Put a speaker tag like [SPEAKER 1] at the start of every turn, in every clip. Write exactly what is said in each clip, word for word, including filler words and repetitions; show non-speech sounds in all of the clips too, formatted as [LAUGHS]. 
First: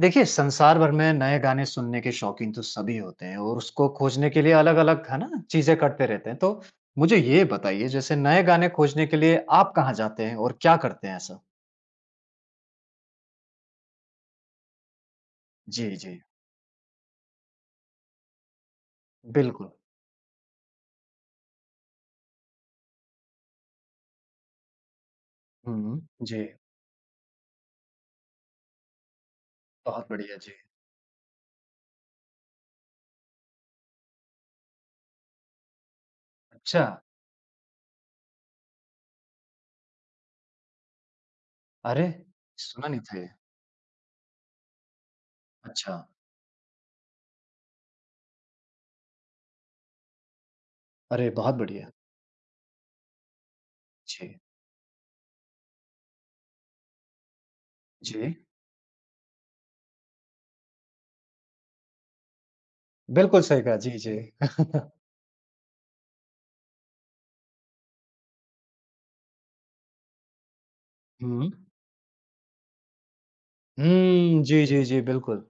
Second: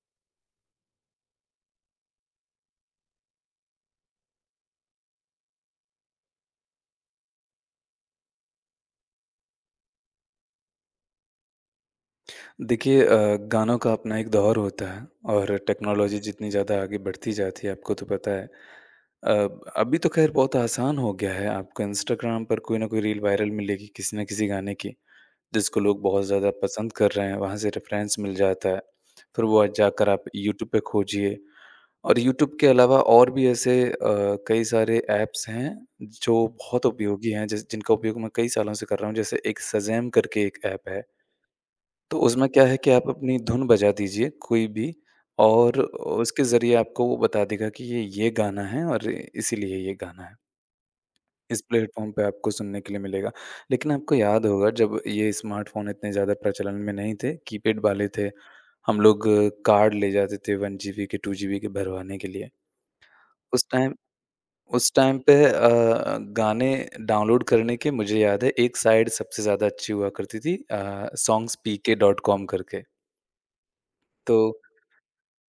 [SPEAKER 1] देखिए, संसार भर में नए गाने सुनने के शौकीन तो सभी होते हैं और उसको खोजने के लिए अलग-अलग, है ना, चीज़ें करते रहते हैं। तो मुझे ये बताइए जैसे नए गाने खोजने के लिए आप कहाँ जाते हैं और क्या करते हैं ऐसा?
[SPEAKER 2] देखिए अ, गानों का अपना एक दौर होता है और
[SPEAKER 1] जी, जी।
[SPEAKER 2] टेक्नोलॉजी जितनी ज़्यादा आगे बढ़ती जाती है आपको तो पता है। अ,
[SPEAKER 1] बिल्कुल।
[SPEAKER 2] अभी तो खैर बहुत आसान हो गया है, आपको इंस्टाग्राम पर कोई ना कोई रील वायरल मिलेगी किसी ना किसी गाने की जिसको
[SPEAKER 1] हुँ,
[SPEAKER 2] लोग बहुत
[SPEAKER 1] जी।
[SPEAKER 2] ज़्यादा पसंद कर रहे हैं, वहाँ से रेफरेंस मिल जाता है। फिर वो
[SPEAKER 1] बहुत
[SPEAKER 2] जाकर आप
[SPEAKER 1] बढ़िया, जी।
[SPEAKER 2] यूट्यूब पे खोजिए। और यूट्यूब के अलावा और भी ऐसे अ, कई सारे ऐप्स हैं जो
[SPEAKER 1] अच्छा!
[SPEAKER 2] बहुत उपयोगी हैं, जिस जिनका उपयोग मैं कई सालों से कर रहा हूँ। जैसे एक सजैम करके एक ऐप है,
[SPEAKER 1] अरे!
[SPEAKER 2] तो उसमें क्या है
[SPEAKER 1] सुना
[SPEAKER 2] कि
[SPEAKER 1] नहीं
[SPEAKER 2] आप
[SPEAKER 1] था ये।
[SPEAKER 2] अपनी धुन बजा दीजिए कोई भी और
[SPEAKER 1] अच्छा।
[SPEAKER 2] उसके ज़रिए आपको वो बता देगा कि ये ये गाना है और इसीलिए ये गाना है।
[SPEAKER 1] अरे, बहुत
[SPEAKER 2] इस
[SPEAKER 1] बढ़िया।
[SPEAKER 2] प्लेटफ़ॉर्म पे आपको सुनने के लिए मिलेगा। लेकिन आपको
[SPEAKER 1] जी,
[SPEAKER 2] याद होगा जब ये स्मार्टफ़ोन इतने ज़्यादा प्रचलन में नहीं थे, कीपैड वाले थे।
[SPEAKER 1] जी।
[SPEAKER 2] हम लोग कार्ड ले जाते थे एक जीबी के दो जीबी के भरवाने के लिए।
[SPEAKER 1] बिल्कुल सही
[SPEAKER 2] उस
[SPEAKER 1] कहा। जी,
[SPEAKER 2] टाइम
[SPEAKER 1] जी। [LAUGHS]
[SPEAKER 2] उस टाइम पे अ, गाने डाउनलोड करने के मुझे याद है, एक साइट सबसे ज़्यादा अच्छी हुआ करती थी, अ,
[SPEAKER 1] हुँ।
[SPEAKER 2] सॉन्ग्स पीके डॉट कॉम करके। तो
[SPEAKER 1] हुँ, जी, जी, जी, बिल्कुल।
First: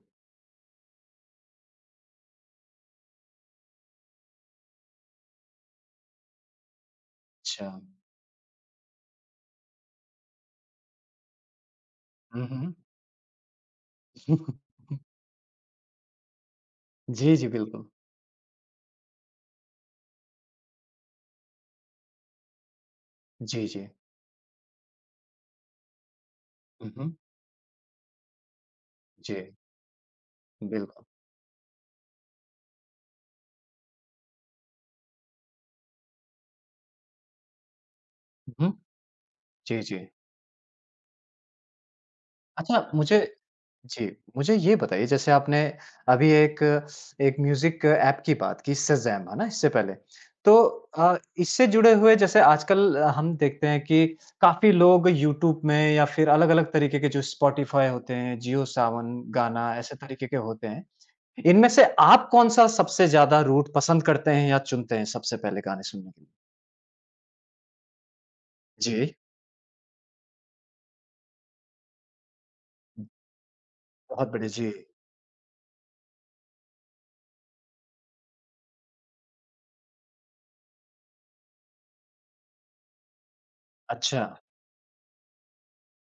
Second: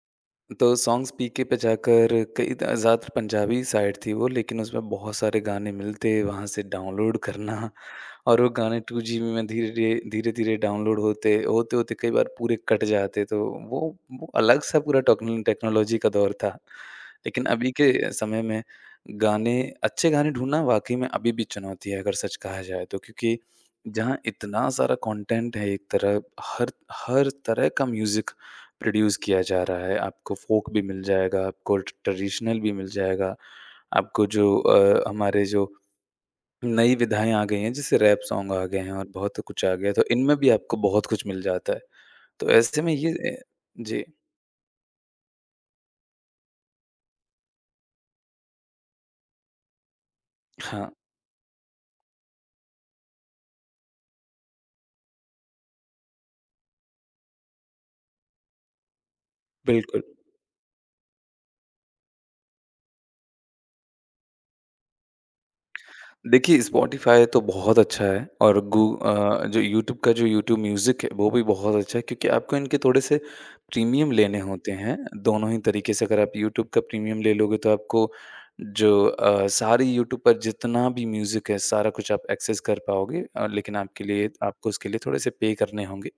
[SPEAKER 2] तो सॉन्ग्स पीके पे जाकर कई दा ज़्यादातर पंजाबी साइड थी वो, लेकिन उसमें बहुत सारे गाने मिलते, वहाँ से डाउनलोड
[SPEAKER 1] अच्छा।
[SPEAKER 2] करना। [LAUGHS] और वो गाने दो जीबी में धीरे-धीरे धीरे-धीरे डाउनलोड होते, होते-होते कई बार
[SPEAKER 1] हुँ,
[SPEAKER 2] पूरे
[SPEAKER 1] हुँ।
[SPEAKER 2] कट जाते, तो वो वो
[SPEAKER 1] [LAUGHS]
[SPEAKER 2] अलग-सा पूरा टेक्नो टेक्नोलॉजी का दौर था।
[SPEAKER 1] जी,
[SPEAKER 2] लेकिन
[SPEAKER 1] जी,
[SPEAKER 2] अभी
[SPEAKER 1] बिल्कुल।
[SPEAKER 2] के समय में गाने, अच्छे गाने ढूँढना वाक़ई में अभी भी चुनौती है, अगर सच कहा जाए तो, क्योंकि
[SPEAKER 1] जी, जी।
[SPEAKER 2] जहाँ इतना सारा कंटेंट है, एक तरह हर
[SPEAKER 1] हुँ, हुँ।
[SPEAKER 2] हर तरह का म्यूज़िक प्रोड्यूस
[SPEAKER 1] जी।
[SPEAKER 2] किया जा रहा है। आपको फ़ोक भी मिल
[SPEAKER 1] बिल्कुल।
[SPEAKER 2] जाएगा, आपको ट्रेडिशनल भी मिल जाएगा, आपको जो अ, हमारे जो नई विधाएँ आ गई हैं, जैसे रैप सॉन्ग आ
[SPEAKER 1] हुँ।
[SPEAKER 2] गए हैं और बहुत कुछ आ
[SPEAKER 1] जी,
[SPEAKER 2] गया है,
[SPEAKER 1] जी।
[SPEAKER 2] तो इनमें भी आपको बहुत कुछ मिल जाता है। तो ऐसे
[SPEAKER 1] अच्छा
[SPEAKER 2] में ये
[SPEAKER 1] मुझे
[SPEAKER 2] अ, जी,
[SPEAKER 1] जी, मुझे ये बताइए जैसे आपने अभी एक एक म्यूज़िक ऐप की बात की, शज़ैम है ना, इससे पहले। तो
[SPEAKER 2] हाँ,
[SPEAKER 1] अ, इससे जुड़े हुए जैसे आजकल अ, हम देखते हैं कि काफ़ी लोग यूट्यूब में या फिर अलग-अलग तरीके के जो स्पॉटिफ़ाई होते हैं, जियो सावन, गाना, ऐसे
[SPEAKER 2] बिल्कुल।
[SPEAKER 1] तरीके के होते हैं। इनमें से आप कौन-सा सबसे ज़्यादा रूट पसंद करते हैं या चुनते हैं सबसे पहले गाने सुनने के लिए?
[SPEAKER 2] देखिए, स्पॉटिफ़ाई तो बहुत अच्छा है और गू
[SPEAKER 1] जी।
[SPEAKER 2] अ, जो यूट्यूब का जो यूट्यूब म्यूज़िक है, वो भी बहुत अच्छा है, क्योंकि आपको इनके थोड़े से प्रीमियम
[SPEAKER 1] बहुत
[SPEAKER 2] लेने
[SPEAKER 1] बढ़िया, जी।
[SPEAKER 2] होते हैं, दोनों ही तरीके से। अगर आप यूट्यूब का प्रीमियम ले लोगे तो आपको जो अ, सारी यूट्यूब पर जितना भी म्यूज़िक है, सारा कुछ आप एक्सेस कर पाओगे। अ, लेकिन आपके
[SPEAKER 1] अच्छा।
[SPEAKER 2] लिए, आपको उसके लिए थोड़े से पे करने होंगे।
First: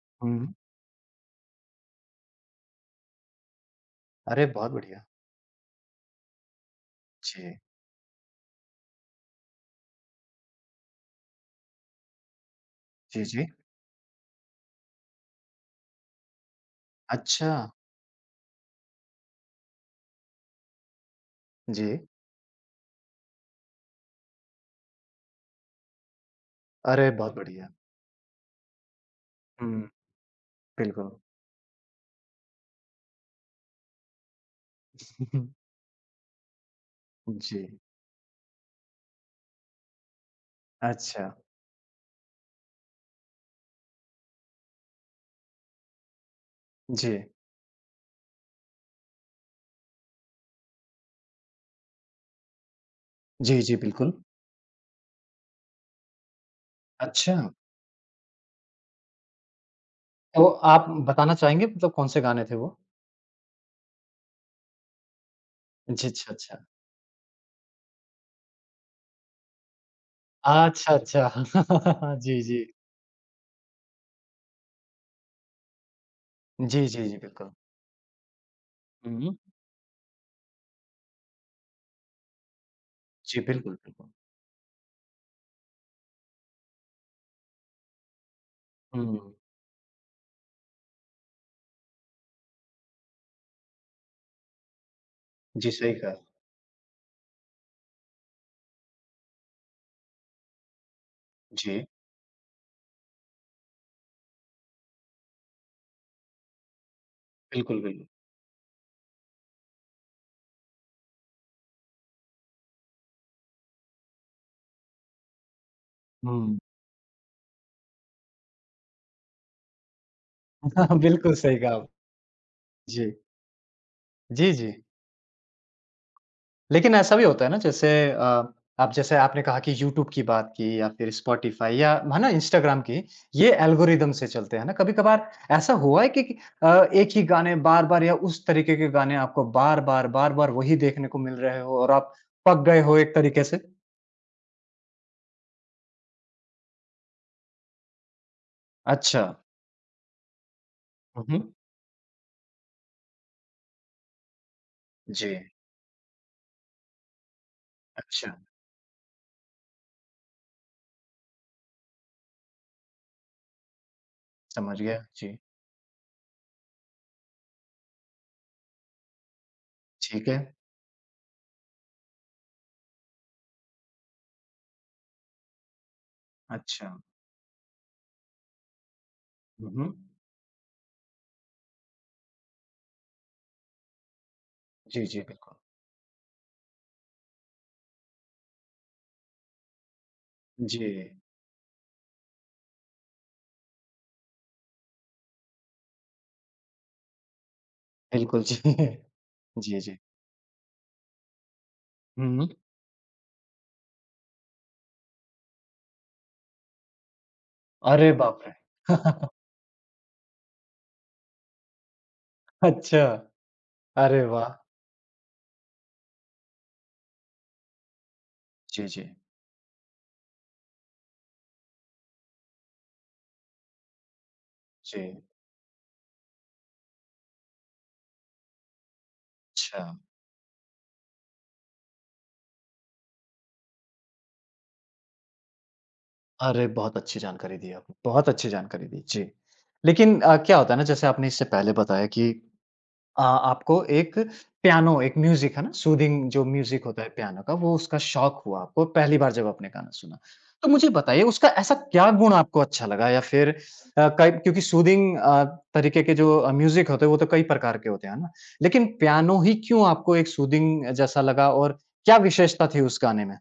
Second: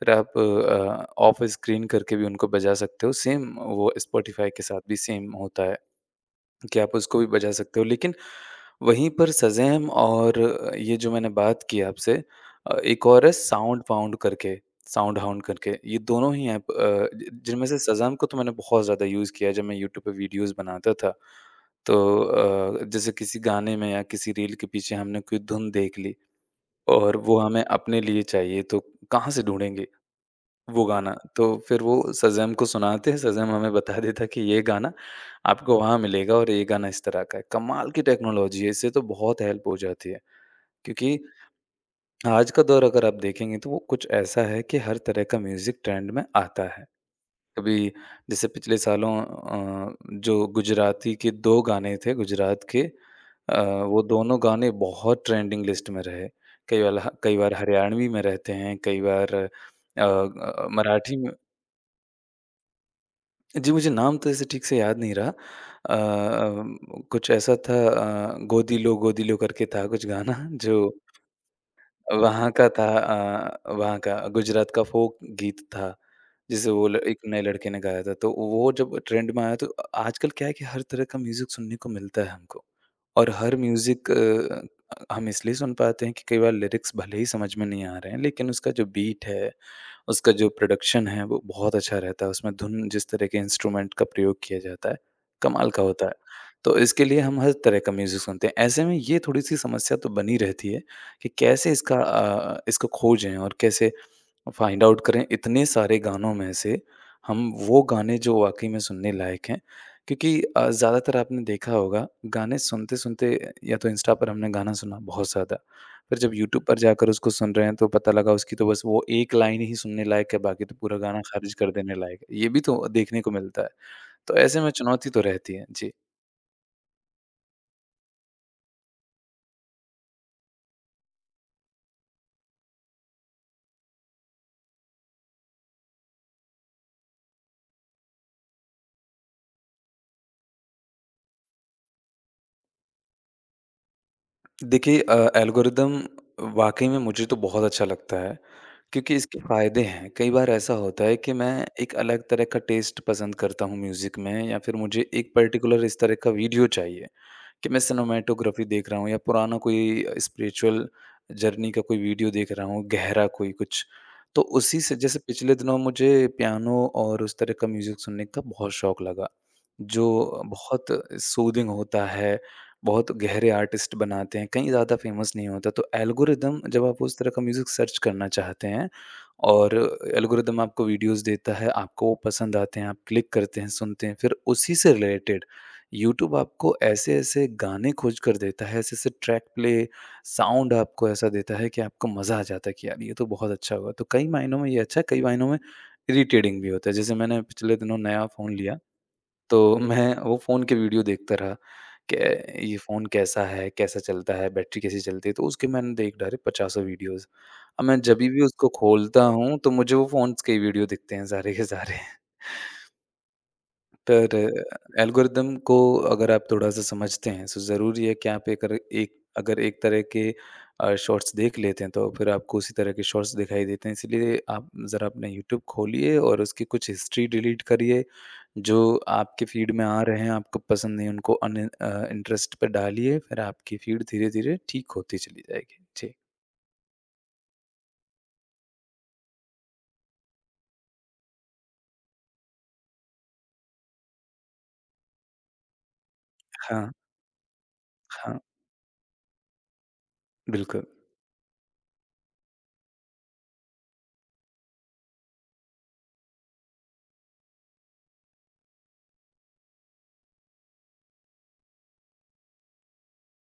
[SPEAKER 2] फिर आप
[SPEAKER 1] हुँ।
[SPEAKER 2] अ, ऑफ स्क्रीन करके भी उनको बजा सकते हो, सेम वो
[SPEAKER 1] अरे
[SPEAKER 2] स्पॉटिफ़ाई के
[SPEAKER 1] बहुत
[SPEAKER 2] साथ भी
[SPEAKER 1] बढ़िया।
[SPEAKER 2] सेम होता है। कि आप उसको भी बचा
[SPEAKER 1] जी।
[SPEAKER 2] सकते हो। लेकिन वहीं पर सज़ैम और ये जो मैंने बात की आपसे, अ, एक
[SPEAKER 1] जी,
[SPEAKER 2] और है
[SPEAKER 1] जी।
[SPEAKER 2] साउंड फाउंड करके, साउंड हाउंड करके, ये दोनों ही ऐप अ, जि
[SPEAKER 1] अच्छा!
[SPEAKER 2] जिनमें से सज़ैम को तो मैंने बहुत ज़्यादा यूज़ किया है जब मैं यूट्यूब पे वीडियोज़ बनाता था। तो
[SPEAKER 1] जी।
[SPEAKER 2] अ, जैसे किसी गाने में या किसी रील के पीछे हमने कोई धुन देख ली
[SPEAKER 1] अरे,
[SPEAKER 2] और
[SPEAKER 1] बहुत
[SPEAKER 2] वो हमें
[SPEAKER 1] बढ़िया।
[SPEAKER 2] अपने लिए चाहिए, तो कहाँ से
[SPEAKER 1] हुँ,
[SPEAKER 2] ढूँढेंगे? वो
[SPEAKER 1] बिल्कुल।
[SPEAKER 2] गाना, तो फिर वो सज़ेम को सुनाते, सज़ेम हमें बता देता कि ये गाना
[SPEAKER 1] [LAUGHS]
[SPEAKER 2] आपको वहाँ मिलेगा और ये गाना इस तरह का है।
[SPEAKER 1] जी,
[SPEAKER 2] कमाल की टेक्नोलॉज़ी है, इससे तो बहुत हेल्प हो जाती है, क्योंकि
[SPEAKER 1] अच्छा।
[SPEAKER 2] आज का दौर अगर आप देखेंगे तो वो कुछ ऐसा है कि हर तरह का म्यूज़िक ट्रेंड में आता है।
[SPEAKER 1] जी।
[SPEAKER 2] कभी जैसे पिछले सालों अ, जो गुजराती के दो गाने थे गुजरात के,
[SPEAKER 1] जी,
[SPEAKER 2] अ,
[SPEAKER 1] जी,
[SPEAKER 2] वो
[SPEAKER 1] बिल्कुल।
[SPEAKER 2] दोनों गाने बहुत ट्रेंडिंग लिस्ट में रहे। कई वाला
[SPEAKER 1] अच्छा,
[SPEAKER 2] कई बार हरियाणवी में रहते हैं, कई बार अ
[SPEAKER 1] तो
[SPEAKER 2] अ,
[SPEAKER 1] आप
[SPEAKER 2] मराठी
[SPEAKER 1] बताना
[SPEAKER 2] में-
[SPEAKER 1] चाहेंगे मतलब कौन-से गाने थे वो?
[SPEAKER 2] जी, मुझे नाम तो ऐसे ठीक से याद नहीं रहा। अ,
[SPEAKER 1] जी, अच्छा, अच्छा।
[SPEAKER 2] अम, कुछ ऐसा था, अ, गोदी लो गोदी लो करके था कुछ गाना [LAUGHS] जो
[SPEAKER 1] अच्छा, अच्छा। [LAUGHS] जी,
[SPEAKER 2] वहाँ
[SPEAKER 1] जी।
[SPEAKER 2] का था, अ, वहाँ का गुजरात का फ़ोक गीत था, जिसे
[SPEAKER 1] जी,
[SPEAKER 2] वो ल
[SPEAKER 1] जी, जी,
[SPEAKER 2] एक नए
[SPEAKER 1] बिल्कुल।
[SPEAKER 2] लड़के ने गाया था। तो वो जब ट्रेंड
[SPEAKER 1] हुँ।
[SPEAKER 2] में आया तो आजकल क्या है कि हर तरह का म्यूज़िक सुनने को मिलता है हमको। और
[SPEAKER 1] जी,
[SPEAKER 2] हर
[SPEAKER 1] बिल्कुल,
[SPEAKER 2] म्यूज़िक
[SPEAKER 1] बिल्कुल।
[SPEAKER 2] अ, हम इसलिए सुन पाते हैं कि कई बार लिरिक्स भले ही समझ में नहीं आ रहे हैं, लेकिन उसका जो बीट
[SPEAKER 1] हुँ,
[SPEAKER 2] है, उसका जो प्रोडक्शन है, वो बहुत अच्छा रहता है। उसमें धुन जिस तरह के इंस्ट्रूमेंट का प्रयोग किया जाता है, कमाल
[SPEAKER 1] जी,
[SPEAKER 2] का
[SPEAKER 1] सही
[SPEAKER 2] होता है।
[SPEAKER 1] कहा।
[SPEAKER 2] तो इसके लिए हम हर तरह का म्यूज़िक सुनते हैं। ऐसे में ये थोड़ी-सी समस्या तो बनी रहती है कि कैसे
[SPEAKER 1] जी,
[SPEAKER 2] इसका अ, इसको खोजें और कैसे फाइंड आउट करें इतने सारे गानों में से हम
[SPEAKER 1] बिल्कुल,
[SPEAKER 2] वो
[SPEAKER 1] बिल्कुल।
[SPEAKER 2] गाने जो वाक़ई में सुनने लायक हैं, क्योंकि अ, ज़्यादातर आपने देखा होगा गाने सुनते-सुनते या तो इंस्टा पर हमने गाना सुना बहुत ज़्यादा, फिर जब
[SPEAKER 1] हुँ।
[SPEAKER 2] यूट्यूब पर जाकर उसको सुन रहे हैं तो पता लगा उसकी तो बस वो एक लाइन ही सुनने लायक है, बाकी तो पूरा
[SPEAKER 1] [LAUGHS]
[SPEAKER 2] गाना
[SPEAKER 1] बिल्कुल
[SPEAKER 2] खारिज
[SPEAKER 1] सही
[SPEAKER 2] कर
[SPEAKER 1] कहा आप।
[SPEAKER 2] देने लायक है। ये भी तो
[SPEAKER 1] जी।
[SPEAKER 2] देखने को मिलता है, तो
[SPEAKER 1] जी,
[SPEAKER 2] ऐसे में
[SPEAKER 1] जी।
[SPEAKER 2] चुनौती तो रहती है। जी।
[SPEAKER 1] लेकिन ऐसा भी होता है ना, जैसे अ, आप जैसे आपने कहा कि यूट्यूब की बात की या फिर स्पॉटिफाई या है ना इंस्टाग्राम की, ये एल्गोरिदम से चलते हैं ना। कभी कभार ऐसा हुआ है कि कि, अ, एक ही गाने बार बार या उस तरीके के गाने आपको बार बार बार बार वही देखने को मिल रहे हो और आप पक गए हो एक तरीके से।
[SPEAKER 2] देखिए अ, एल्गोरिदम वाक़ई में मुझे तो बहुत अच्छा लगता है, क्योंकि
[SPEAKER 1] अच्छा।
[SPEAKER 2] इसके फ़ायदे हैं। कई बार ऐसा होता है कि
[SPEAKER 1] हम्म।
[SPEAKER 2] मैं एक अलग तरह का टेस्ट पसंद करता हूँ म्यूज़िक में, या फिर मुझे
[SPEAKER 1] जी।
[SPEAKER 2] एक पर्टिकुलर इस तरह का वीडियो चाहिए। कि मैं
[SPEAKER 1] अच्छा।
[SPEAKER 2] सिनेमैटोग्राफी देख रहा हूँ या पुराना कोई स्पिरिचुअल जर्नी का कोई वीडियो देख रहा हूँ, गहरा कोई कुछ। तो
[SPEAKER 1] समझ
[SPEAKER 2] उसी से
[SPEAKER 1] गया
[SPEAKER 2] जैसे
[SPEAKER 1] जी।
[SPEAKER 2] पिछले दिनों मुझे पियानो और उस तरह का म्यूज़िक सुनने का बहुत शौक लगा,
[SPEAKER 1] ठीक है।
[SPEAKER 2] जो बहुत सूदिंग होता है, बहुत गहरे आर्टिस्ट बनाते हैं, कहीं ज़्यादा फ़ेमस नहीं होता। तो एल्गोरिदम जब
[SPEAKER 1] अच्छा।
[SPEAKER 2] आप उस तरह का म्यूज़िक सर्च करना चाहते हैं और
[SPEAKER 1] हम्म।
[SPEAKER 2] एल्गोरिदम आपको वीडियोज़ देता है, आपको वो पसंद आते हैं, आप क्लिक करते हैं, सुनते हैं, फिर उसी से
[SPEAKER 1] जी। जी,
[SPEAKER 2] रिलेटेड
[SPEAKER 1] बिल्कुल।
[SPEAKER 2] यूट्यूब आपको ऐसे-ऐसे गाने खोज कर देता है, ऐसे-ऐसे ट्रैक प्ले, साउंड
[SPEAKER 1] जी,
[SPEAKER 2] आपको ऐसा देता है कि आपको मज़ा आ जाता है कि यार ये तो बहुत अच्छा हुआ। तो कई मायनों में ये अच्छा है, कई मायनों में इरिटेटिंग भी होता है। जैसे मैंने पिछले दिनों नया
[SPEAKER 1] बिल्कुल। जी।
[SPEAKER 2] फ़ोन
[SPEAKER 1] [LAUGHS]
[SPEAKER 2] लिया, तो
[SPEAKER 1] जी, जी।
[SPEAKER 2] मैं वो फ़ोन के वीडियो देखता रहा कि
[SPEAKER 1] हम्म।
[SPEAKER 2] ये फ़ोन कैसा है, कैसा चलता है, बैटरी कैसी चलती है, तो उसके मैंने देख डाले पचासों वीडियोज़। अब मैं
[SPEAKER 1] अरे
[SPEAKER 2] जभी
[SPEAKER 1] बाप
[SPEAKER 2] भी
[SPEAKER 1] रे।
[SPEAKER 2] उसको खोलता
[SPEAKER 1] [LAUGHS]
[SPEAKER 2] हूँ, तो मुझे वो फ़ोन्स के ही वीडियो दिखते हैं सारे के सारे।
[SPEAKER 1] अच्छा। अरे
[SPEAKER 2] पर
[SPEAKER 1] वाह!
[SPEAKER 2] एल्गोरिदम को अगर आप थोड़ा-सा समझते हैं, तो ज़रूरी है कि आप एक अर
[SPEAKER 1] जी, जी।
[SPEAKER 2] एक अगर एक तरह के अ, शॉर्ट्स देख लेते हैं, तो फिर आपको उसी तरह के शॉर्ट्स दिखाई देते हैं। इसलिए आप ज़रा
[SPEAKER 1] जी,
[SPEAKER 2] अपना यूट्यूब खोलिए और उसकी कुछ हिस्ट्री डिलीट करिए, जो आपके फ़ीड
[SPEAKER 1] अच्छा।
[SPEAKER 2] में आ रहे हैं, आपको पसंद नहीं, उनको अन अ, इंटरेस्ट पे डालिए, फिर आपकी फ़ीड धीरे-धीरे ठीक होती चली जाएगी। जी।
[SPEAKER 1] अरे! बहुत अच्छी जानकारी दी आपने, बहुत अच्छी जानकारी दी। जी। लेकिन अ, क्या होता है ना, जैसे आपने इससे पहले बताया कि अ, आपको एक पियानो, एक म्यूज़िक है ना, सूदिंग जो म्यूज़िक
[SPEAKER 2] हाँ,
[SPEAKER 1] होता है पियानो का, वो उसका
[SPEAKER 2] हाँ,
[SPEAKER 1] शौक हुआ आपको पहली बार जब आपने गाना सुना। तो
[SPEAKER 2] बिल्कुल।
[SPEAKER 1] मुझे बताइए, उसका ऐसा क्या गुण आपको अच्छा लगा या फिर अ, कई, क्योंकि सूदिंग अ, तरीके के जो अ, म्यूज़िक होते हैं वो तो कई प्रकार के होते हैं, है ना? लेकिन पियानो ही क्यों आपको एक सूदिंग जैसा लगा और क्या विशेषता थी उस गाने में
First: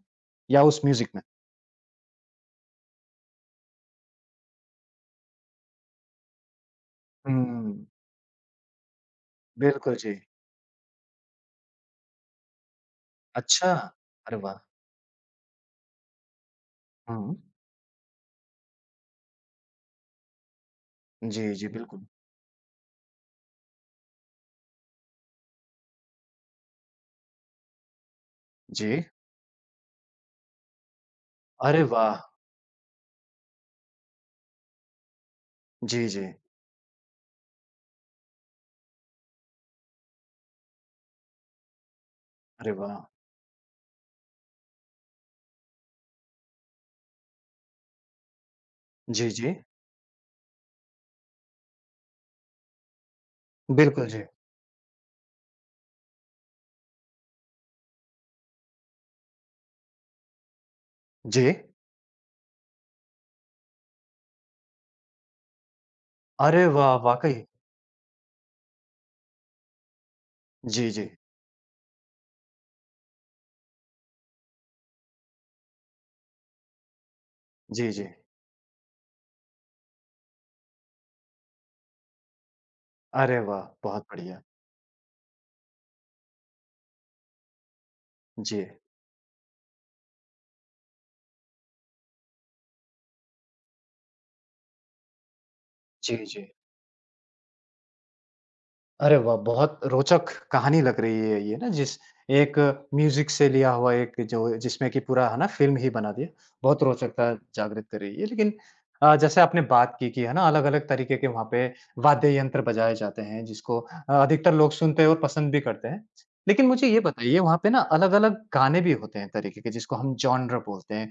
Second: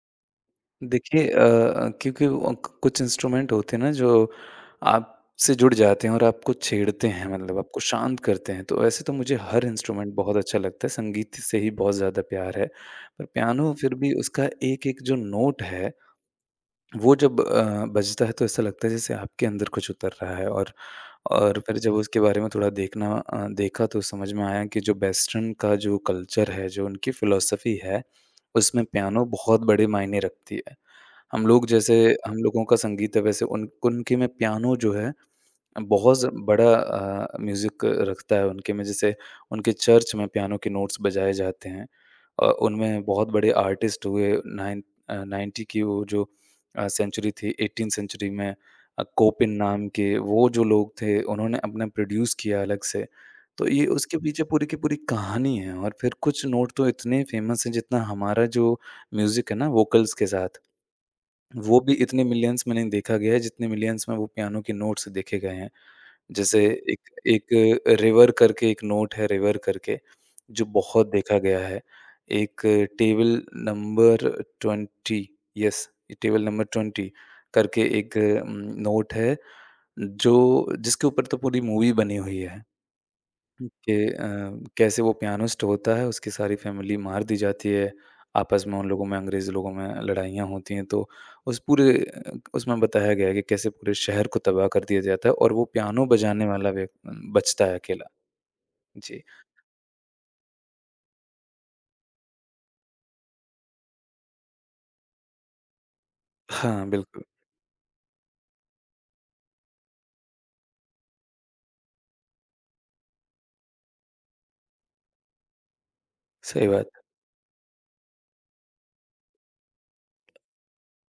[SPEAKER 1] या उस म्यूज़िक में?
[SPEAKER 2] देखिए अ अ, क्योंकि वो क कुछ इंस्ट्रूमेंट होते हैं ना जो आपसे जुड़ जाते हैं और आपको छेड़ते हैं, मतलब आपको
[SPEAKER 1] हुँ,
[SPEAKER 2] शांत करते हैं, तो वैसे तो मुझे हर
[SPEAKER 1] बिल्कुल, जी।
[SPEAKER 2] इंस्ट्रूमेंट बहुत अच्छा लगता है, संगीत से ही बहुत ज़्यादा प्यार है। पर
[SPEAKER 1] अच्छा!
[SPEAKER 2] पियानो फिर भी
[SPEAKER 1] अरे
[SPEAKER 2] उसका
[SPEAKER 1] वाह!
[SPEAKER 2] एक-एक जो नोट है, वो
[SPEAKER 1] हुँ।
[SPEAKER 2] जब अ, बजता है तो ऐसा लगता है जैसे आपके अंदर कुछ उतर रहा है। और
[SPEAKER 1] जी,
[SPEAKER 2] और
[SPEAKER 1] जी,
[SPEAKER 2] फिर जब
[SPEAKER 1] बिल्कुल।
[SPEAKER 2] उसके बारे में थोड़ा देखना अ, देखा तो समझ में आया कि जो वेस्टर्न का जो कल्चर है, जो उनकी फ़िलॉसफ़ी है, उसमें
[SPEAKER 1] जी।
[SPEAKER 2] पियानो बहुत बड़े मायने रखती है। हम लोग
[SPEAKER 1] अरे
[SPEAKER 2] जैसे,
[SPEAKER 1] वाह!
[SPEAKER 2] हम लोगों का संगीत है, वैसे उन उनके में पियानो जो है
[SPEAKER 1] जी,
[SPEAKER 2] बहुत
[SPEAKER 1] जी।
[SPEAKER 2] ज़ बड़ा अ, म्यूज़िक रखता है उनके में। जैसे उनके चर्च में पियानो के नोट्स बजाए जाते हैं। अ,
[SPEAKER 1] अरे वाह!
[SPEAKER 2] उनमें बहुत बड़े आर्टिस्ट हुए। नाइन अ, नाइंटी की वो जो अ, सेंचुरी थी, एटीन सेंचुरी में अ,
[SPEAKER 1] जी,
[SPEAKER 2] कोपिन
[SPEAKER 1] जी।
[SPEAKER 2] नाम के वो जो लोग थे, उन्होंने अपना प्रोड्यूस किया अलग से। तो ये
[SPEAKER 1] बिल्कुल,
[SPEAKER 2] उसके
[SPEAKER 1] जी।
[SPEAKER 2] पीछे पूरी की पूरी कहानी है, और फिर कुछ नोट तो इतने फ़ेमस हैं, जितना हमारा जो म्यूज़िक है ना वोकल्स के साथ,
[SPEAKER 1] जी।
[SPEAKER 2] वो भी इतने मिलियंस में नहीं देखा गया है जितने मिलियंस में वो पियानो के नोट्स देखे गए हैं। जैसे
[SPEAKER 1] अरे वाह!
[SPEAKER 2] एक
[SPEAKER 1] वाक़ई।
[SPEAKER 2] एक रिवर करके एक नोट है रिवर करके, जो
[SPEAKER 1] जी, जी।
[SPEAKER 2] बहुत देखा गया है। एक table number twenty, yes, table number twenty करके
[SPEAKER 1] जी, जी।
[SPEAKER 2] एक उम, नोट है, जो जिसके ऊपर तो पूरी मूवी बनी हुई है।
[SPEAKER 1] अरे वाह!
[SPEAKER 2] के
[SPEAKER 1] बहुत बढ़िया।
[SPEAKER 2] अ, कैसे वो पियानिस्ट होता है, उसकी सारी फैमिली मार दी जाती है। आपस
[SPEAKER 1] जी।
[SPEAKER 2] में उन लोगों में, अंग्रेज़ लोगों में लड़ाइयाँ होती हैं, तो उस पूरे अ, उसमें बताया गया है कि कैसे पूरे शहर को तबाह कर दिया जाता है और वो पियानो
[SPEAKER 1] जी, जी।
[SPEAKER 2] बजाने वाला व्यक बचता है अकेला।
[SPEAKER 1] अरे
[SPEAKER 2] जी।
[SPEAKER 1] वाह! बहुत रोचक कहानी लग रही है ये ना, जिस एक म्यूज़िक से लिया हुआ, एक जो जिसमें कि पूरा है ना, फ़िल्म ही बना दिया। बहुत
[SPEAKER 2] हाँ, बिल्कुल,
[SPEAKER 1] रोचकता जागृत कर रही है। लेकिन अ, जैसे आपने बात की कि है ना, अलग-अलग तरीके के वहाँ पे वाद्य यंत्र बजाए जाते हैं जिसको अ, अधिकतर लोग सुनते हैं और पसंद भी करते हैं। लेकिन
[SPEAKER 2] सही
[SPEAKER 1] मुझे
[SPEAKER 2] बात
[SPEAKER 1] ये
[SPEAKER 2] है।
[SPEAKER 1] बताइए, वहाँ पे ना अलग-अलग गाने भी होते हैं तरीके के, जिसको हम जॉनर बोलते हैं।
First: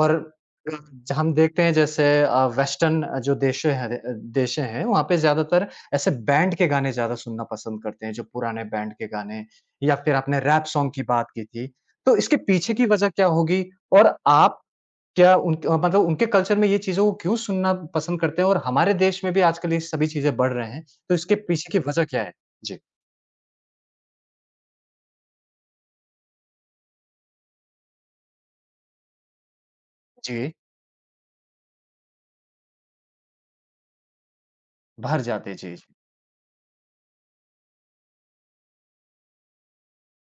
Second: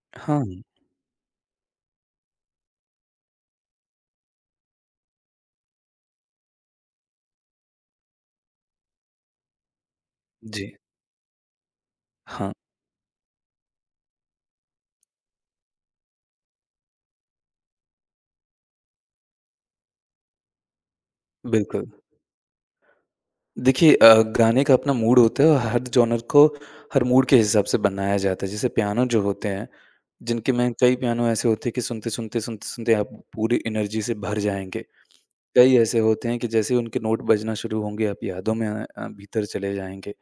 [SPEAKER 1] और
[SPEAKER 2] हाँ,
[SPEAKER 1] अ, हम देखते हैं, जैसे अ, वेस्टर्न जो देशें हैं अ, देशें हैं वहाँ पे ज़्यादातर ऐसे बैंड के गाने ज़्यादा सुनना पसंद करते हैं, जो पुराने बैंड के गाने या फिर आपने रैप
[SPEAKER 2] जी।
[SPEAKER 1] सॉन्ग की बात की थी। तो इसके
[SPEAKER 2] हाँ,
[SPEAKER 1] पीछे की वज़ह क्या होगी? और आप क्या उनक अ, मतलब उनके कल्चर में ये चीज़ों को क्यों सुनना पसंद करते हैं और हमारे देश में भी आजकल ये सभी चीज़ें बढ़ रहे हैं, तो इसके पीछे की
[SPEAKER 2] बिल्कुल।
[SPEAKER 1] वज़ह क्या है? जी।
[SPEAKER 2] देखिए अ, गाने का अपना मूड होता है और हर जॉनर को हर मूड के हिसाब से बनाया जाता है। जैसे पियानो जो होते हैं,
[SPEAKER 1] जी,
[SPEAKER 2] जिनके में कई पियानो ऐसे होते हैं कि सुनते-सुनते, सुनते-सुनते आप पूरी एनर्जी से भर जाएँगे।
[SPEAKER 1] भर जाते। जी,
[SPEAKER 2] कई
[SPEAKER 1] जी।
[SPEAKER 2] ऐसे होते हैं कि जैसे ही उनके नोट बजना शुरू होंगे, आप यादों में अ अ, भीतर चले जाएँगे।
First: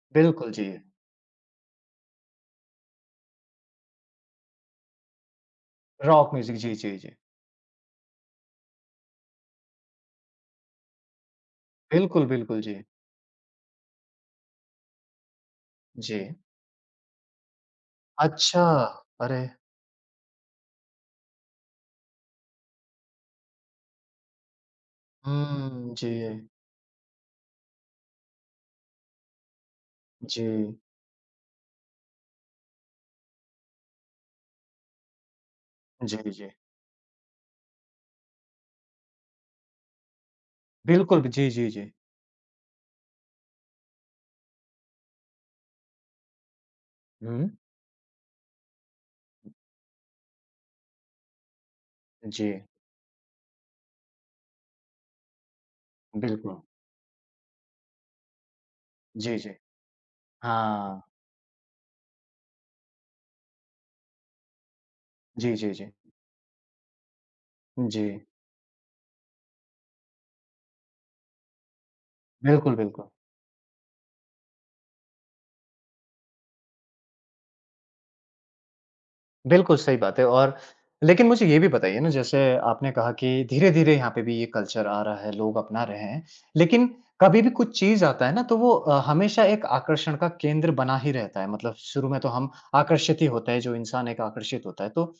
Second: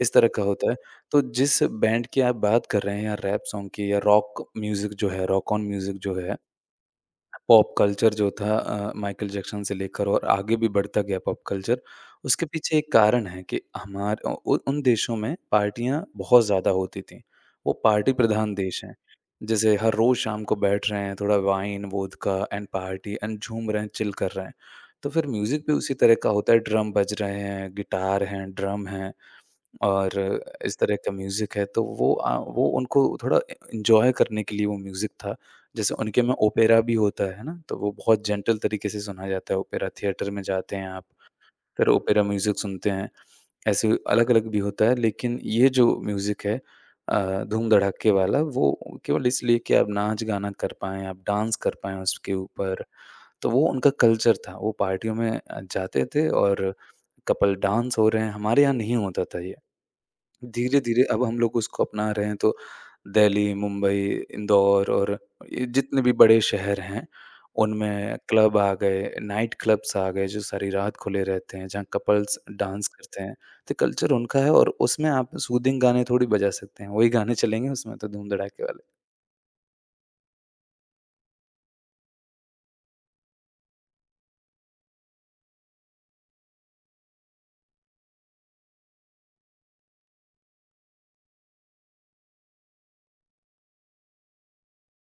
[SPEAKER 2] इस तरह का
[SPEAKER 1] बिल्कुल, जी।
[SPEAKER 2] होता है। तो जिस बैंड की आप बात कर रहे हैं या रैप सॉन्ग की या रॉक म्यूज़िक जो है, रॉक ऑन म्यूज़िक जो
[SPEAKER 1] रॉक
[SPEAKER 2] है
[SPEAKER 1] म्यूज़िक। जी, जी, जी।
[SPEAKER 2] पॉप कल्चर जो था, अ, माइकल जैक्सन से लेकर और आगे भी बढ़ता गया पॉप कल्चर,
[SPEAKER 1] बिल्कुल,
[SPEAKER 2] उसके
[SPEAKER 1] बिल्कुल, जी।
[SPEAKER 2] पीछे एक कारण है कि हमार अ, उ उन देशों में पार्टियाँ
[SPEAKER 1] जी।
[SPEAKER 2] बहुत ज़्यादा होती थीं। वो पार्टी प्रधान
[SPEAKER 1] अच्छा!
[SPEAKER 2] देश हैं।
[SPEAKER 1] अरे!
[SPEAKER 2] जैसे हर रोज़ शाम को बैठ रहे हैं, थोड़ा wine, vodka and party and झूम रहे हैं, चिल कर रहे हैं। तो फिर म्यूज़िक भी
[SPEAKER 1] हुँ,
[SPEAKER 2] उसी
[SPEAKER 1] जी।
[SPEAKER 2] तरह का होता है, ड्रम बज रहे हैं, गिटार हैं, ड्रम हैं। और
[SPEAKER 1] जी।
[SPEAKER 2] इस तरह का म्यूज़िक है तो वो अ, वो उनको थोड़ा ए एन्जॉय करने के लिए वो म्यूज़िक था। जैसे
[SPEAKER 1] जी,
[SPEAKER 2] उनके में
[SPEAKER 1] जी।
[SPEAKER 2] ओपेरा भी होता है ना, तो वो बहुत जेंटल तरीके से सुना जाता है ओपेरा, थिएटर में जाते हैं आप,
[SPEAKER 1] बिल्कुल, जी, जी, जी।
[SPEAKER 2] फिर ओपेरा म्यूज़िक सुनते हैं। ऐसे अलग-अलग भी होता है लेकिन ये जो म्यूज़िक है अ,
[SPEAKER 1] हुँ।
[SPEAKER 2] धूम-धड़ाके वाला वो केवल इसलिए कि आप नाच-गाना कर पाएँ, आप डांस कर पाएँ उसके
[SPEAKER 1] जी।
[SPEAKER 2] ऊपर। तो वो उनका कल्चर था, वो पार्टियों में अ, जाते थे
[SPEAKER 1] बिल्कुल।
[SPEAKER 2] और कपल डांस हो रहे हैं, हमारे यहाँ नहीं होता
[SPEAKER 1] जी,
[SPEAKER 2] था
[SPEAKER 1] जी।
[SPEAKER 2] ये।
[SPEAKER 1] हाँ।
[SPEAKER 2] धीरे-धीरे अब हम लोग उसको अपना रहे हैं, तो दिल्ली, मुंबई, इंदौर और
[SPEAKER 1] जी,
[SPEAKER 2] ये
[SPEAKER 1] जी, जी।
[SPEAKER 2] जितने भी बड़े शहर हैं,
[SPEAKER 1] जी।
[SPEAKER 2] उनमें क्लब आ गए, नाइट क्लब्स आ गए, जो सारी रात खुले रहते हैं, जहाँ कपल्स
[SPEAKER 1] बिल्कुल,
[SPEAKER 2] डांस
[SPEAKER 1] बिल्कुल।
[SPEAKER 2] करते हैं। तो कल्चर उनका है और उसमें आप सूदिंग गाने थोड़ी बजा सकते हैं, वही गाने चलेंगे उसमें तो धूम-धड़ाके वाले।
[SPEAKER 1] बिल्कुल, सही बात है। और लेकिन मुझे ये भी बताइए ना, जैसे आपने कहा कि धीरे-धीरे यहाँ पे भी ये कल्चर आ रहा है, लोग अपना रहे हैं। लेकिन कभी भी कुछ चीज़ आता है ना तो वो अ, हमेशा एक आकर्षण का केंद्र बना ही रहता है। मतलब शुरू में तो हम आकर्षित ही होते हैं, जो इंसान एक आकर्षित होता है। तो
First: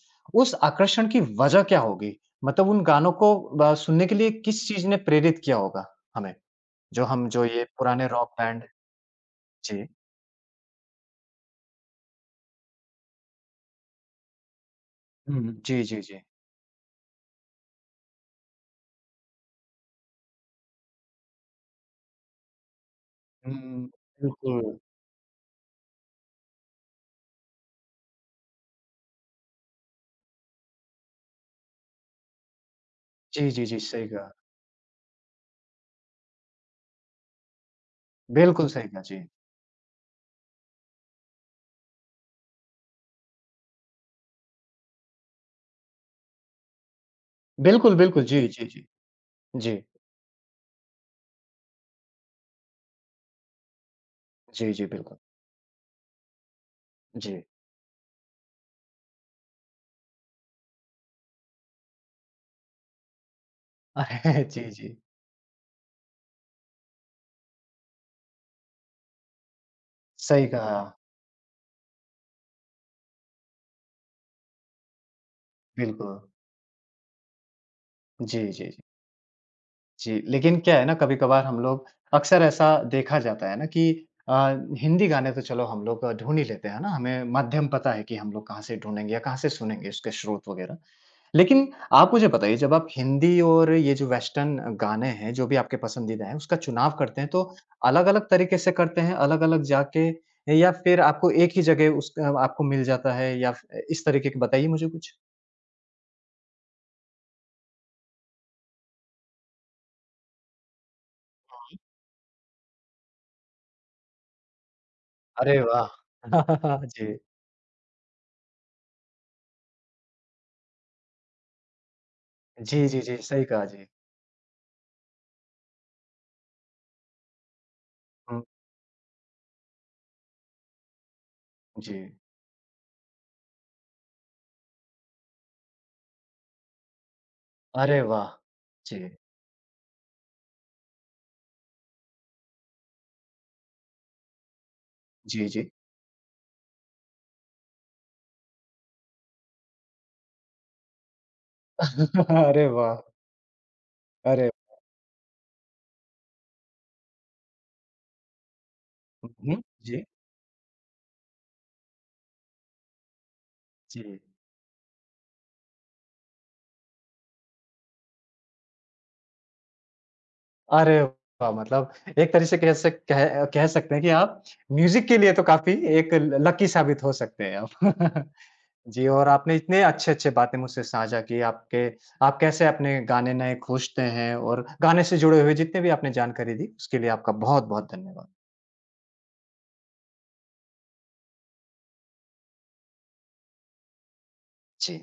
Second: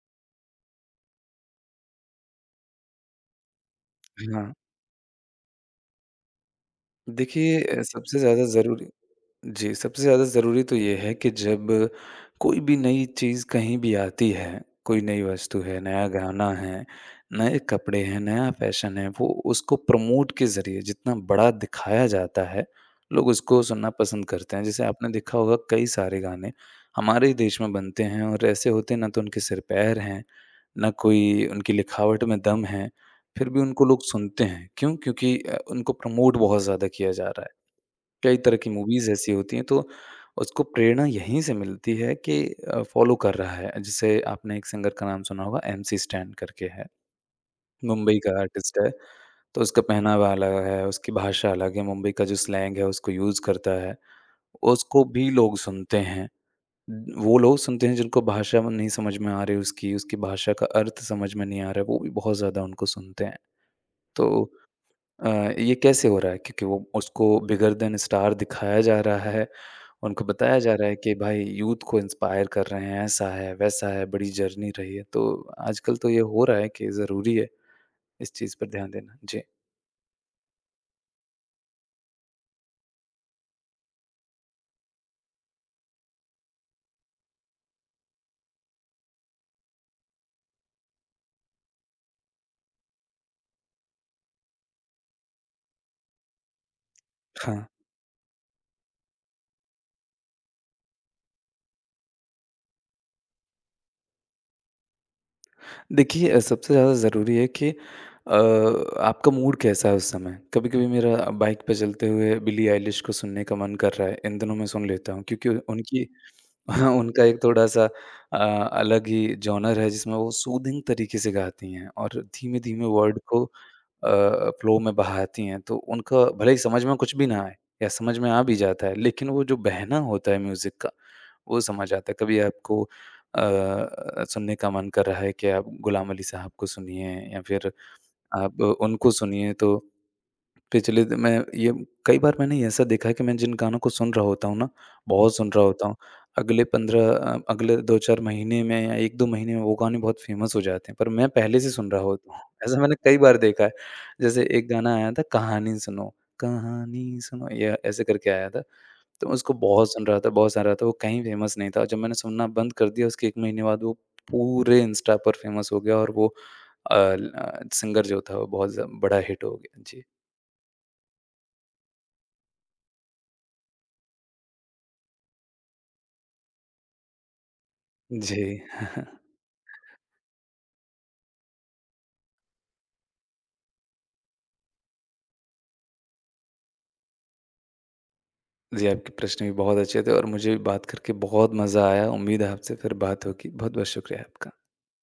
[SPEAKER 1] उस आकर्षण की वजह क्या होगी? मतलब उन गानों को ब सुनने के लिए
[SPEAKER 2] हाँ,
[SPEAKER 1] किस चीज़ ने प्रेरित किया होगा हमें? जो हम, जो
[SPEAKER 2] देखिए
[SPEAKER 1] ये
[SPEAKER 2] अ,
[SPEAKER 1] पुराने
[SPEAKER 2] सबसे
[SPEAKER 1] रॉक
[SPEAKER 2] ज़्यादा
[SPEAKER 1] बैंड।
[SPEAKER 2] ज़रूरी जी,
[SPEAKER 1] जी।
[SPEAKER 2] सबसे ज़्यादा ज़रूरी तो ये है कि जब कोई भी नई चीज़ कहीं भी आती है, कोई नई
[SPEAKER 1] हुँ,
[SPEAKER 2] वस्तु है,
[SPEAKER 1] जी, जी,
[SPEAKER 2] नया
[SPEAKER 1] जी।
[SPEAKER 2] गाना है, नए कपड़े हैं, नया फ़ैशन है, वो उसको प्रमोट के ज़रिए जितना बड़ा दिखाया जाता है, लोग उसको
[SPEAKER 1] हुँ,
[SPEAKER 2] सुनना पसंद करते हैं।
[SPEAKER 1] बिल्कुल।
[SPEAKER 2] जैसे आपने देखा होगा कई सारे गाने हमारे ही देश में बनते हैं और ऐसे होते हैं ना तो उनके सिर पैर हैं, ना कोई उनकी लिखावट में दम है, फिर
[SPEAKER 1] जी,
[SPEAKER 2] भी
[SPEAKER 1] जी, जी,
[SPEAKER 2] उनको लोग
[SPEAKER 1] सही कहा।
[SPEAKER 2] सुनते हैं। क्यों? क्योंकि अ, उनको प्रमोट बहुत ज़्यादा किया जा रहा है। कई तरह
[SPEAKER 1] बिल्कुल
[SPEAKER 2] की
[SPEAKER 1] सही कहा,
[SPEAKER 2] मूवीज़
[SPEAKER 1] जी।
[SPEAKER 2] ऐसी होती हैं तो उसको प्रेरणा यहीं से मिलती है कि अ, फ़ॉलो कर रहा है। जैसे आपने एक सिंगर का नाम सुना होगा एमसी स्टैन करके है,
[SPEAKER 1] बिल्कुल,
[SPEAKER 2] मुंबई
[SPEAKER 1] बिल्कुल,
[SPEAKER 2] का
[SPEAKER 1] जी, जी,
[SPEAKER 2] आर्टिस्ट
[SPEAKER 1] जी।
[SPEAKER 2] है। तो
[SPEAKER 1] जी,
[SPEAKER 2] उसका पहनावा अलग है, उसकी भाषा अलग है, मुंबई का जो स्लैंग है उसको यूज़ करता है।
[SPEAKER 1] जी, जी,
[SPEAKER 2] उसको
[SPEAKER 1] बिल्कुल,
[SPEAKER 2] भी लोग सुनते हैं। वो
[SPEAKER 1] जी।
[SPEAKER 2] लोग सुनते हैं जिनको भाषा में नहीं समझ में आ रही उसकी, उसकी भाषा का अर्थ समझ में नहीं आ रहा है, वो भी बहुत ज़्यादा उनको सुनते हैं।
[SPEAKER 1] [LAUGHS]
[SPEAKER 2] तो
[SPEAKER 1] अरे! जी, जी,
[SPEAKER 2] अ, ये कैसे हो रहा है? क्योंकि वो उसको बिगर देन स्टार दिखाया जा रहा है। उनको
[SPEAKER 1] सही
[SPEAKER 2] बताया जा
[SPEAKER 1] कहा,
[SPEAKER 2] रहा है कि भाई यूथ को इंस्पायर कर रहे हैं, ऐसा है, वैसा है, बड़ी जर्नी रही है। तो आजकल तो
[SPEAKER 1] बिल्कुल।
[SPEAKER 2] ये हो रहा है कि ज़रूरी है इस
[SPEAKER 1] जी,
[SPEAKER 2] चीज़ पर
[SPEAKER 1] जी, जी।
[SPEAKER 2] ध्यान देना। जी,
[SPEAKER 1] जी, लेकिन क्या है ना, कभी-कभार हम लोग अक्सर ऐसा देखा जाता है ना कि अ, हिंदी गाने तो चलो हम लोग ढूँढ ही लेते हैं ना, हमें माध्यम पता है कि हम लोग कहाँ से ढूँढेंगे या कहाँ से सुनेंगे उसके स्रोत वगैरह। लेकिन आप मुझे बताइए, जब आप हिंदी और ये जो वेस्टर्न गाने हैं, जो भी आपके पसंदीदा हैं, उसका चुनाव करते हैं तो
[SPEAKER 2] हाँ।
[SPEAKER 1] अलग-अलग तरीके से करते हैं, अलग-अलग जाके, या फिर आपको एक ही जगह उस अ, आपको मिल जाता है या फ इस तरीके के बताइए मुझे कुछ?
[SPEAKER 2] देखिए अ, सबसे ज़्यादा ज़रूरी है कि अ, आपका मूड कैसा है उस समय। कभी-कभी मेरा बाइक पे चलते हुए बिली आइलिश को सुनने का मन कर रहा है। इन दिनों मैं सुन लेता हूँ क्योंकि
[SPEAKER 1] अरे वाह!
[SPEAKER 2] उनकी
[SPEAKER 1] [LAUGHS]
[SPEAKER 2] [LAUGHS] हाँ,
[SPEAKER 1] जी।
[SPEAKER 2] उनका एक थोड़ा-सा अ, अलग ही जॉनर है जिसमें वो सूदिंग तरीके से गाती हैं और धीमे-धीमे
[SPEAKER 1] जी, जी, जी,
[SPEAKER 2] वर्ड
[SPEAKER 1] सही
[SPEAKER 2] को अ,
[SPEAKER 1] कहा जी।
[SPEAKER 2] फ्लो में बहाती हैं। तो उनका भले ही समझ में कुछ भी ना आए या समझ में
[SPEAKER 1] हुँ,
[SPEAKER 2] आ भी जाता है, लेकिन वो जो बहना होता है म्यूज़िक का, वो समझ
[SPEAKER 1] जी।
[SPEAKER 2] आता है। कभी आपको अ अ, सुनने का मन कर रहा है कि आप गुलाम अली साहब को सुनिए या फिर
[SPEAKER 1] अरे वाह!
[SPEAKER 2] आप
[SPEAKER 1] जी।
[SPEAKER 2] उनको सुनिए तो पिछले द मैं ये कई बार मैंने ऐसा देखा है कि मैं जिन गानों को सुन रहा होता हूँ ना, बहुत
[SPEAKER 1] जी,
[SPEAKER 2] सुन रहा
[SPEAKER 1] जी।
[SPEAKER 2] होता हूँ, अगले पंद्रह अ, अगले दो से चार महीने में या एक से दो महीने में वो गाने बहुत फ़ेमस हो जाते हैं, पर मैं पहले से सुन रहा
[SPEAKER 1] [LAUGHS]
[SPEAKER 2] होता हूँ। [LAUGHS]
[SPEAKER 1] अरे
[SPEAKER 2] ऐसा मैंने
[SPEAKER 1] वाह!
[SPEAKER 2] कई बार देखा है। जैसे
[SPEAKER 1] अरे
[SPEAKER 2] एक गाना आया था कहानी सुनो, कहानी सुनो या ऐसे करके आया था, तो
[SPEAKER 1] हुँ,
[SPEAKER 2] मैं उसको
[SPEAKER 1] हुँ।
[SPEAKER 2] बहुत
[SPEAKER 1] जी,
[SPEAKER 2] सुन रहा था, बहुत सुन रहा था, वो कहीं फ़ेमस नहीं था और जब मैंने सुनना बंद कर दिया उसके एक महीने बाद वो
[SPEAKER 1] जी।
[SPEAKER 2] पूरे इंस्टा पर फ़ेमस हो गया और वो अ, ल सिंगर जो था वो बहुत ज़ बड़ा हिट हो गया। जी।
[SPEAKER 1] अरे वाह! मतलब एक तरह से कह सक कह कह सकते हैं कि आप म्यूज़िक के लिए तो काफ़ी एक ल लकी साबित हो सकते हैं आप।
[SPEAKER 2] जी। [LAUGHS]
[SPEAKER 1] [LAUGHS] जी, और आपने इतने अच्छे-अच्छे बातें मुझसे साझा की, आपके आप कैसे अपने गाने नए खोजते हैं और गाने से जुड़े हुए जितने भी आपने जानकारी दी, उसके लिए आपका बहुत-बहुत धन्यवाद।
[SPEAKER 2] जी, आपके प्रश्न भी बहुत अच्छे थे और मुझे भी बात करके बहुत मज़ा आया। उम्मीद है आपसे फिर बात होगी। बहुत-बहुत शुक्रिया आपका।
[SPEAKER 1] जी।